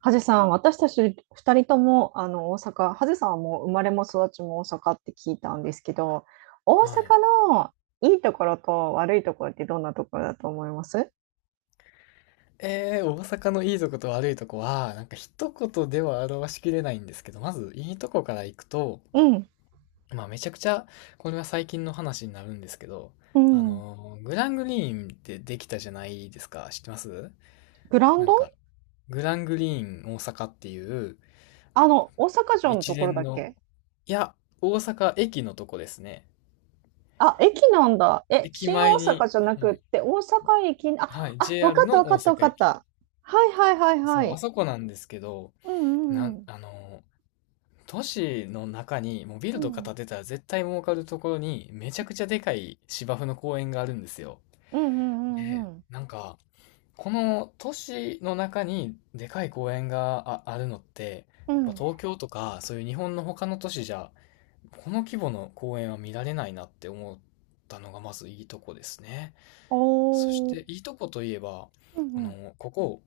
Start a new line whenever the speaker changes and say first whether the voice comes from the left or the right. right: ハゼさん、私たち2人ともあの大阪、ハゼさんはもう生まれも育ちも大阪って聞いたんですけど、大阪
left: はい。
right: のいいところと悪いところってどんなところだと思います？
left: 大阪のいいとこと悪いとこは、なんか一言では表しきれないんですけど、まずいいとこから行くと、
right: うん、
left: まあめちゃくちゃ、これは最近の話になるんですけど、
right: うん。
left: グラングリーンってできたじゃないですか。知ってます
right: グラン
left: なん
right: ド、
left: か、グラングリーン大阪っていう
right: あの、大阪城の
left: 一
right: ところ
left: 連
right: だっ
left: の、
right: け？
left: いや、大阪駅のとこですね。
right: あ、駅なんだ。え、
left: 駅
right: 新大
left: 前に、
right: 阪じゃな
left: は
right: くっ
left: い、
right: て、大阪駅、あ、
left: はい、
right: あ、わか
left: JR
right: ったわ
left: の
right: か
left: 大
right: ったわ
left: 阪
right: かっ
left: 駅。
right: た。はいはいはいは
left: そう、あ
right: い。
left: そこなんですけど、
right: うんう
left: な
right: んう
left: ん、
right: ん。
left: あのー、都市の中にもうビ
right: う
left: ルとか
right: ん。
left: 建てたら絶対儲かるところにめちゃくちゃでかい芝生の公園があるんですよ。
right: うんうんうん
left: で、
right: うん。
left: なんか、この都市の中にでかい公園があるのって、
right: う
left: やっぱ
right: ん。
left: 東京とかそういう日本の他の都市じゃ、この規模の公園は見られないなって思ったのがまずいいとこですね。そし
right: お
left: て、
right: ー。
left: いいとこといえば、
right: うんうん。
left: ここ、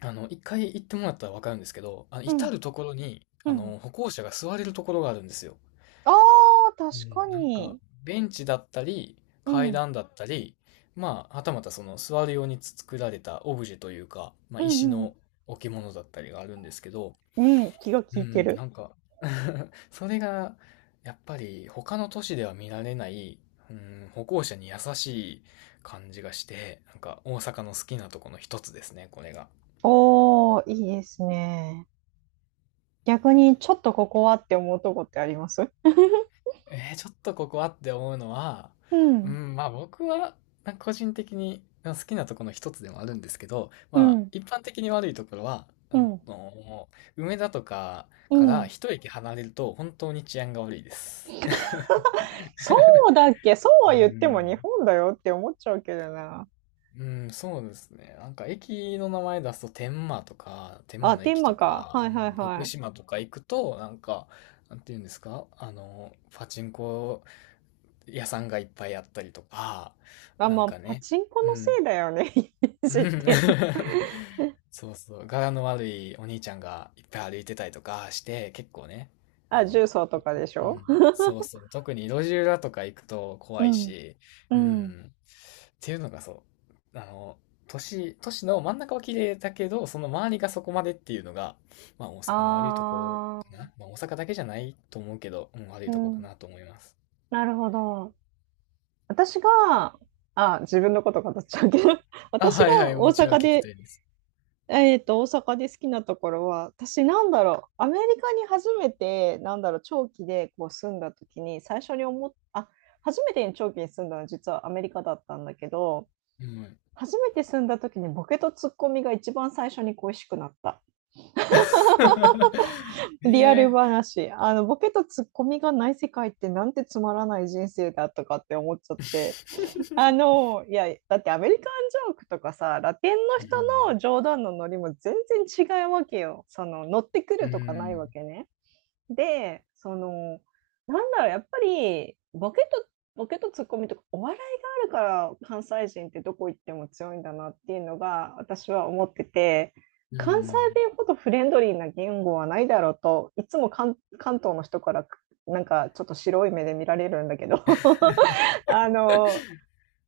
left: 一回行ってもらったらわかるんですけど、
right: う
left: 至
right: ん
left: るところに、
right: うん。
left: 歩行者が座れるところがあるんですよ。
right: ああ、確
left: うん、
right: か
left: なんか、
right: に。
left: ベンチだったり、
right: う
left: 階
right: ん。
left: 段だったり、まあ、はたまたその座るように作られたオブジェというか、まあ、
right: うんう
left: 石
right: んうん。
left: の置物だったりがあるんですけど、
right: うん、気が
left: うん
right: 利
left: う
right: いて
left: ん、
right: る。
left: なんか それが、やっぱり他の都市では見られない、うん、歩行者に優しい感じがして、なんか大阪の好きなとこの一つですね、これが。
right: おお、いいですね。逆にちょっとここはって思うとこってあります？
left: ちょっとここはって思うのは、
right: う
left: う
right: ん、
left: ん、まあ僕は、なんか個人的に好きなところの一つでもあるんですけど、
right: う
left: まあ
right: ん、
left: 一般的に悪いところは、
right: うん、
left: の、梅田とか
right: う
left: から
right: ん。
left: 一駅離れると本当に治安が悪いです。
right: そうだっけ？そうは
left: う
right: 言っても
left: ん、
right: 日本だよって思っちゃうけどな。
left: うんそうですね。なんか駅の名前出すと天満とか、天
right: あ、
left: 満の
right: テー
left: 駅と
right: マか。
left: か、
right: はいはい
left: うん福
right: はい。
left: 島とか行くと、なんか、なんていうんですか、パチンコ屋さんがいっぱいあったりとか、
right: あ、
left: なん
right: ま、あ
left: か
right: パ
left: ね、
right: チンコ
left: う
right: のせ
left: ん、
right: いだよね、イメ ー
left: う
right: ジって。
left: ん。そうそう、柄の悪いお兄ちゃんがいっぱい歩いてたりとかして、結構ね、あ
right: あ、
left: の、
right: 重曹とかでし
left: う
right: ょ？
left: ん、そうそう、特に路地裏とか行くと怖
right: う
left: い
right: ん、
left: し、
right: う
left: う
right: ん。
left: ん、っていうのがう、あの、都市の真ん中は綺麗だけど、その周りがそこまでっていうのが、まあ大阪の悪いとこ
right: あ
left: かな。
right: あ、
left: まあ大阪だけじゃないと思うけど、うん、悪い
right: う
left: とこか
right: ん、
left: なと思います。
right: なるほど。私が、あ、自分のこと語っちゃうけど、
left: あ、
right: 私
left: はいは
right: が
left: い、
right: 大
left: もちろん
right: 阪
left: 聞きた
right: で、
left: いです。
right: 大阪で好きなところは、私なんだろう、アメリカに初めて、なんだろう、長期でこう住んだ時に、最初に思っあ、初めて長期に住んだのは実はアメリカだったんだけど、
left: うん。
right: 初めて住んだ時にボケとツッコミが一番最初に恋しくなった。リアル
left: ええ
right: 話。ボケとツッコミがない世界ってなんてつまらない人生だとかって思っちゃっ
left: ー。
right: て。いや、だってアメリカンジョークとかさ、ラテンの人の冗談のノリも全然違うわけよ。その、乗ってく
left: う
right: るとかないわ
left: ん。
right: けね。で、その、なんだろう、やっぱり、ボケとツッコミとか、お笑いがあるから関西人ってどこ行っても強いんだなっていうのが、私は思ってて、
left: うん。う
right: 関西
left: ん。
right: 弁ほどフレンドリーな言語はないだろうと、いつも関東の人から、なんかちょっと白い目で見られるんだけど、あの、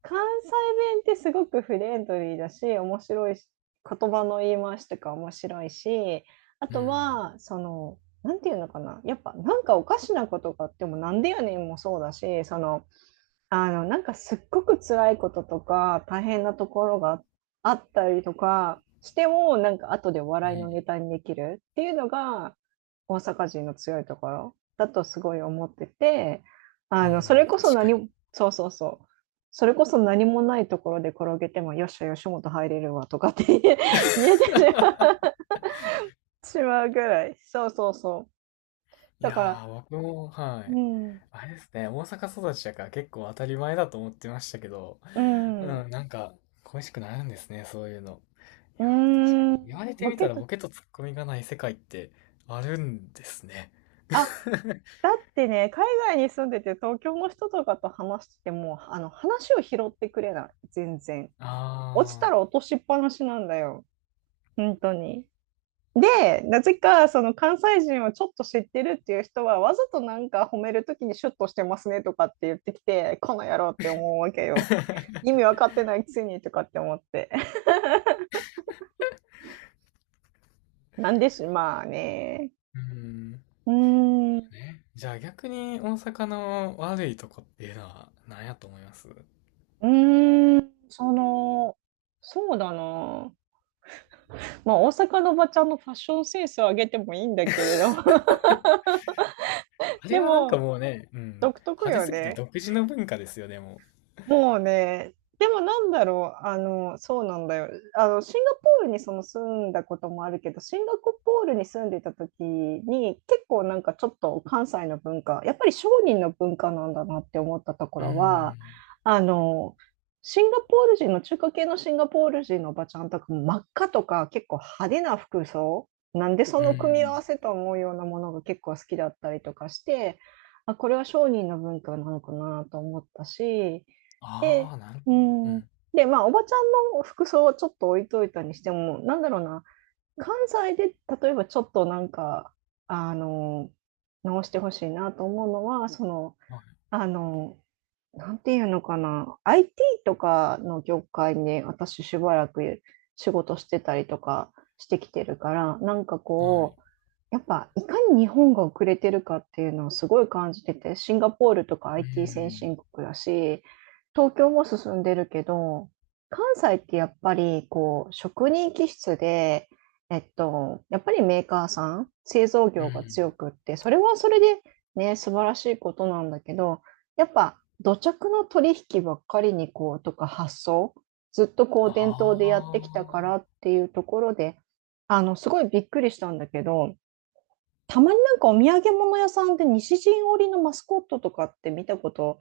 right: 関西弁ってすごくフレンドリーだし、面白いし、言葉の言い回しとか面白いし、あとは、その、なんていうのかな、やっぱなんかおかしなことがあっても、なんでやねんもそうだし、その、なんかすっごく辛いこととか、大変なところがあったりとかしても、なんか後で
left: う
right: 笑い
left: ん。
right: のネタにできるっていうのが、大阪人の強いところだとすごい思ってて、
left: う
right: それ
left: ん。
right: こそ
left: 確か
right: 何
left: に。
right: もそうそうそう。それこそ何もないところで転げても、よっしゃ、吉本入れるわとかって言え 言えてしまうぐらい。そうそうそう。
left: い
right: だ
left: や
right: から、
left: ー、僕も、は
right: う
left: い。
right: ん、
left: あれですね、大阪育ちだから結構当たり前だと思ってましたけど、
right: う
left: う
right: ん、う
left: ん、なんか恋しくなるんですね、そういうの。い
right: ー
left: やー、確か
right: ん、
left: に。言われて
right: ボ
left: み
right: ケ
left: たら
right: と、
left: ボケとツッコミがない世界ってあるんですね。
right: あ、だってね、海外に住んでて東京の人とかと話してても、話を拾ってくれない、全然。落ちた
left: あ
right: ら
left: あ。
right: 落としっぱなしなんだよ、本当に。で、なぜかその関西人をちょっと知ってるっていう人は、わざとなんか褒めるときにシュッとしてますねとかって言ってきて、この野郎って思うわけよ。意味わかってないくせにとかって思って。なんでしまあね。
left: うん。
right: うーん、う
left: ね。じゃあ逆に大阪の悪いとこっていうのは何やと思います
right: ーん、その、そうだな。まあ、大阪のおばちゃんのファッションセンスを上げてもいいんだけれ ど、
left: あれ
right: で
left: はなんか
right: も、
left: もうね、うん、
right: 独特
left: 派手
right: よ
left: すぎて
right: ね。
left: 独自の文化ですよね、でも
right: もうね、でもなんだろう、そうなんだよ。シンガポールにその住んだこともあるけど、シンガポールに住んでた時に、結構なんかちょっと関西の文化、やっぱり商人の文化なんだなって思ったとこ
left: う。うー
right: ろは、
left: ん。
right: あの、シンガポール人の中華系のシンガポール人のおばちゃんとかも真っ赤とか結構派手な服装、なんでそ
left: う
right: の組み合
left: ん。
right: わせと思うようなものが結構好きだったりとかして、あ、これは商人の文化なのかなと思ったし、
left: あ
right: で、
left: あ、なる
right: う
left: ほど。う
right: ん。
left: ん。
right: で、まあ、おばちゃんの服装はちょっと置いといたにしても、なんだろうな、関西で例えばちょっとなんか、あの、直してほしいなと思うのは、その、
left: は
right: あの、なんていうのかな、IT とかの業界に私しばらく仕事してたりとかしてきてるから、なんか
left: い。はい。
right: こう、やっぱいかに日本が遅れてるかっていうのをすごい感じてて、シンガポールとか
left: う
right: IT 先
left: ん。
right: 進国だし、東京も進んでるけど、関西ってやっぱりこう職人気質で、やっぱりメーカーさん、製造
left: う
right: 業が強
left: ん。
right: くって、それはそれでね、素晴らしいことなんだけど、やっぱ土着の取引ばっかりにこうとか発想ずっとこう伝統
left: あ
right: でやってきたから
left: あ。
right: っていうところで、すごいびっくりしたんだけど、たまになんかお土産物屋さんで西陣織のマスコットとかって見たこと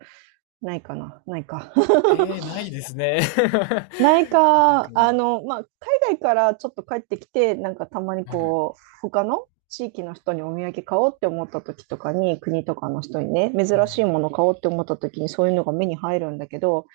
right: ないかな、ないか
left: ええー、な いですね。な
right: ない
left: んか
right: か、
left: もう、
right: まあ、海外からちょっと帰ってきて、なんかたまに
left: はい。
right: こう、他の地域の人にお土産買おうって思った時とかに、国とかの人にね、
left: う
right: 珍しい
left: ん。
right: もの買おうって思った時にそういうのが目に入るんだけど、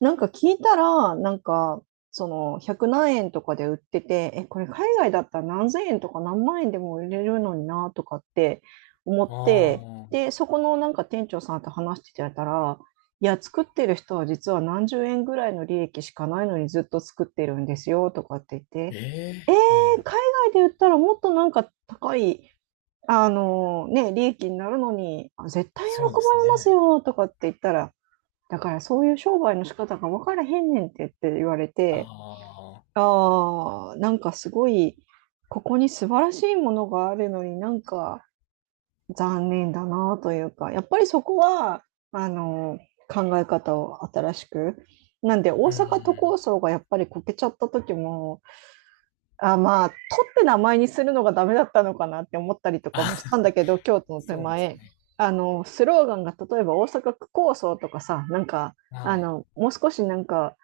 right: なんか聞いたら、なんか、その100何円とかで売ってて、え、これ海外だったら何千円とか何万円でも売れるのになとかって思っ
left: あ
right: て、
left: あ。
right: で、そこのなんか店長さんと話してたら、いや、作ってる人は実は何十円ぐらいの利益しかないのにずっと作ってるんですよとかって言って、
left: ええー、う
right: え、
left: ん。
right: 海外で売ったらもっとなんか高い、あのね、利益になるのに、あ絶対喜
left: そう
right: ば
left: で
right: れ
left: す
right: ます
left: ね。
right: よとかって言ったら、だからそういう商売の仕方が分からへんねんってって言われ
left: あ
right: て、
left: あ。
right: ああ、なんかすごい、ここに素晴らしいものがあるのになんか残念だなというか、やっぱりそこは、あの、考え方を新しく。なんで大
left: うん。
right: 阪都構想がやっぱりこけちゃった時も、あ、まあ、取って名前にするのがダメだったのかなって思ったりとか
left: あ、
right: もしたんだけど、京都 の手
left: そうです
right: 前、
left: ね。
right: スローガンが例えば大阪区構想とかさ、なんか、
left: はい。
right: もう少しなんか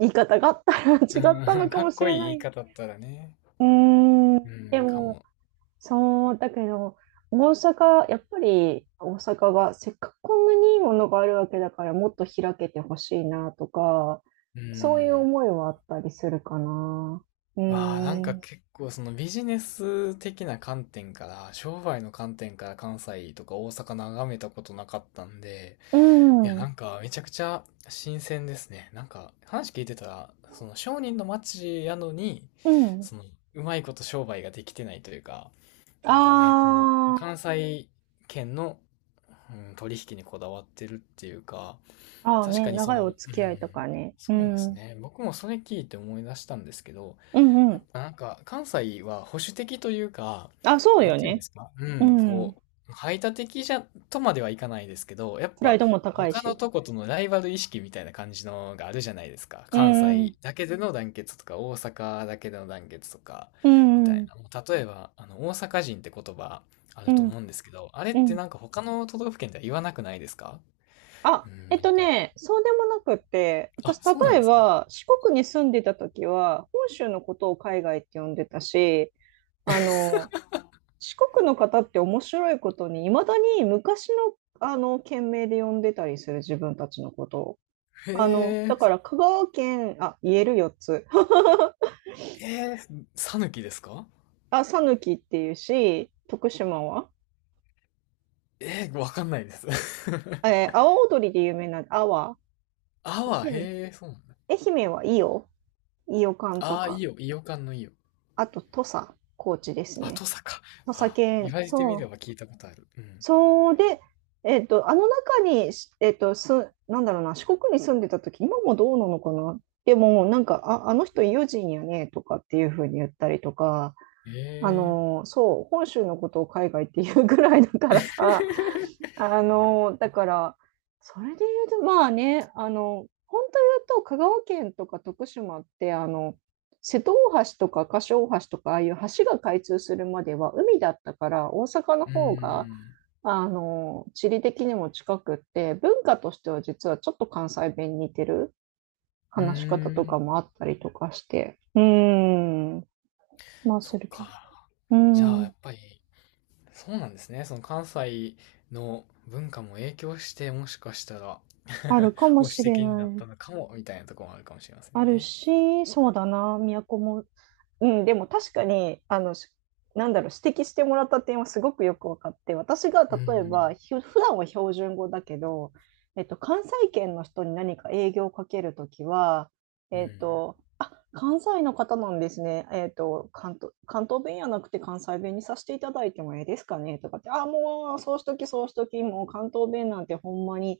right: 言い方があったら違った
left: う
right: の
left: ん
right: か
left: かっ
right: もし
left: こい
right: れ
left: い
right: な
left: 言い
right: い。
left: 方だったらね。うん、
right: で
left: か
right: も、
left: も。
right: そう、だけど、大阪、やっぱり大阪がせっかくこんなにいいものがあるわけだからもっと開けてほしいなとか、
left: う
right: そういう
left: ん。
right: 思いはあったりするかな。う
left: わあ、なん
right: ー
left: か
right: ん。
left: 結構そのビジネス的な観点から、商売の観点から関西とか大阪眺めたことなかったんで、
right: う
left: いや、な
right: ん。
left: んかめちゃくちゃ新鮮ですね。なんか話聞いてたら、その商人の街やのに、
right: うん。
left: そのうまいこと商売ができてないというか、なん
right: あ
left: かね、この関西圏の、うん、取引にこだわってるっていうか、
right: あ、ああ、
left: 確
right: ね、
left: かにそ
right: 長い
left: の、う
right: お付き合いと
left: ん、
right: かね。
left: そ
right: う
left: うです
right: ん。
left: ね。僕もそれ聞いて思い出したんですけど、
right: うんう
left: やっ
right: ん。
left: ぱなんか関西は保守的というか、
right: あ、そう
left: なん
right: よ
left: ていうんで
right: ね。
left: すか、う
right: う
left: ん、
right: ん。
left: こう、排他的じゃ、とまではいかないですけど、やっ
right: プライ
left: ぱ
right: ドも高い
left: 他の
right: し。
left: とことのライバル意識みたいな感じのがあるじゃないですか。
right: う
left: 関
right: んう
left: 西
right: ん。
left: だけでの団結とか、大阪だけでの団結とか、
right: う
left: み
right: ん
left: た
right: う
left: い
right: ん。
left: な。もう例えば、大阪人って言葉あ
right: う
left: ると思
right: ん
left: うんですけど、あれっ
right: う
left: てな
right: ん。
left: んか他の都道府県では言わなくないですか。
right: あ、
left: うん、なんか
right: そうでもなくって、
left: あ、
right: 私、例
left: そうなん
right: え
left: ですね。
right: ば、四国に住んでた時は、本州のことを海外って呼んでたし、あの、四国の方って面白いことに、いまだに昔の、県名で呼んでたりする、自分たちのことを。
left: へ
right: だか
left: え、
right: ら香川県、あ、言える4つ。
left: えー、さぬきですか。
right: あ、さぬきっていうし、徳島は
left: えー、わかんないです。
right: えー、阿波踊りで有名な阿波。
left: あは、
right: で
left: へえ、そうなんだ。
right: 愛媛は伊予、伊予館と
left: ああ、い
right: か、
left: いよ、いよかんのいいよ。
right: あと土佐、高知です
left: あ、
right: ね。
left: とさか。
right: 土佐
left: あ、言
right: 犬、
left: われてみ
right: そ
left: れ
right: う。
left: ば聞いたことある。うん。
right: そうで、えっと、あの中に、しえっと、す、なんだろうな、四国に住んでた時、今もどうなのかな。でも、なんか、あ、あの人、伊予人やね、とかっていう風に言ったりとか、
left: へ
right: あ
left: え。
right: のーそう、本州のことを海外っていうぐらいだからさ、だから、それで言うと、まあね、本当言うと、香川県とか徳島って、瀬戸大橋とか柏大橋とか、ああいう橋が開通するまでは海だったから、大阪の
left: うー
right: 方が、
left: ん。
right: 地理的にも近くって、文化としては実はちょっと関西弁に似てる
left: う
right: 話し方
left: ー
right: とか
left: ん。
right: もあったりとかして。うーん。まあ、
left: そ
right: す
left: っ
right: るけど。
left: か。
right: うー
left: じゃあ、や
right: ん。
left: っぱり、そうなんですね。その関西の文化も影響して、もしかしたら
right: あ るかも
left: 保守
right: しれ
left: 的 にな
right: な
left: った
right: い。
left: のかも、みたいなところもあるかもしれません
right: ある
left: ね。
right: し、そうだな、宮古もうん、でも確かに、なんだろう、指摘してもらった点はすごくよく分かって、私が
left: う
right: 例え
left: ん。
right: ば、普段は標準語だけど、関西圏の人に何か営業をかけるときは、
left: うん。
right: 「あ、関西の方なんですね。関東弁やなくて関西弁にさせていただいてもええですかね」とかって、「あ、もう、そうしとき、もう関東弁なんてほんまに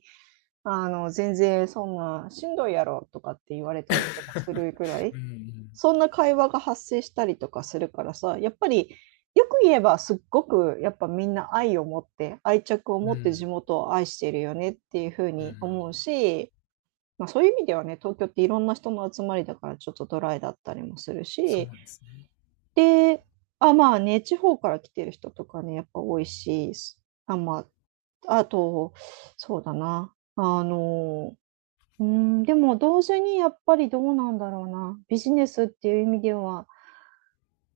right: 全然そんな「しんどいやろ」とかって言われたりとかするぐら
left: う
right: い、
left: ん
right: そんな会話が発生したりとかするからさ、やっぱり、よく言えばすっごくやっぱみんな愛を持って、愛着を
left: うん。う
right: 持って地
left: ん
right: 元を愛してるよねっていう風
left: う
right: に
left: ん。
right: 思うし、まあ、そういう意味ではね、東京っていろんな人の集まりだからちょっとドライだったりもする
left: そう
right: し、
left: なんですね。
right: で、あ、まあね、地方から来てる人とかね、やっぱ多いし、あ、まあ、あと、そうだな、あのうーん、でも同時にやっぱりどうなんだろうな、ビジネスっていう意味では、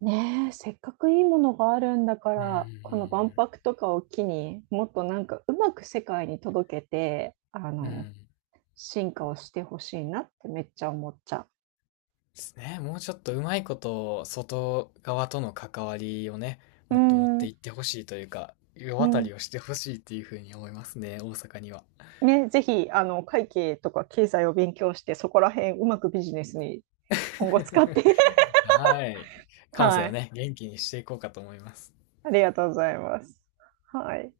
right: ねえ、せっかくいいものがあるんだか
left: うんう
right: ら、この万
left: ん
right: 博とかを機に、もっとなんかうまく世界に届けて、
left: うん。
right: 進化をしてほしいなってめっちゃ思っちゃ
left: ですね。もうちょっとうまいこと、外側との関わりをね、
right: う。うー
left: もっと持ってい
right: ん、
left: ってほしいというか、世
right: う
left: 渡
right: ん。
left: りをしてほしいっていうふうに思いますね、大阪には。
right: ね、ぜひあの、会計とか経済を勉強して、そこら辺うまくビジネスに今後使って
left: はい。関西
right: は
left: を
right: い、
left: ね、元気にしていこうかと思います。
right: ありがとうございます。はい。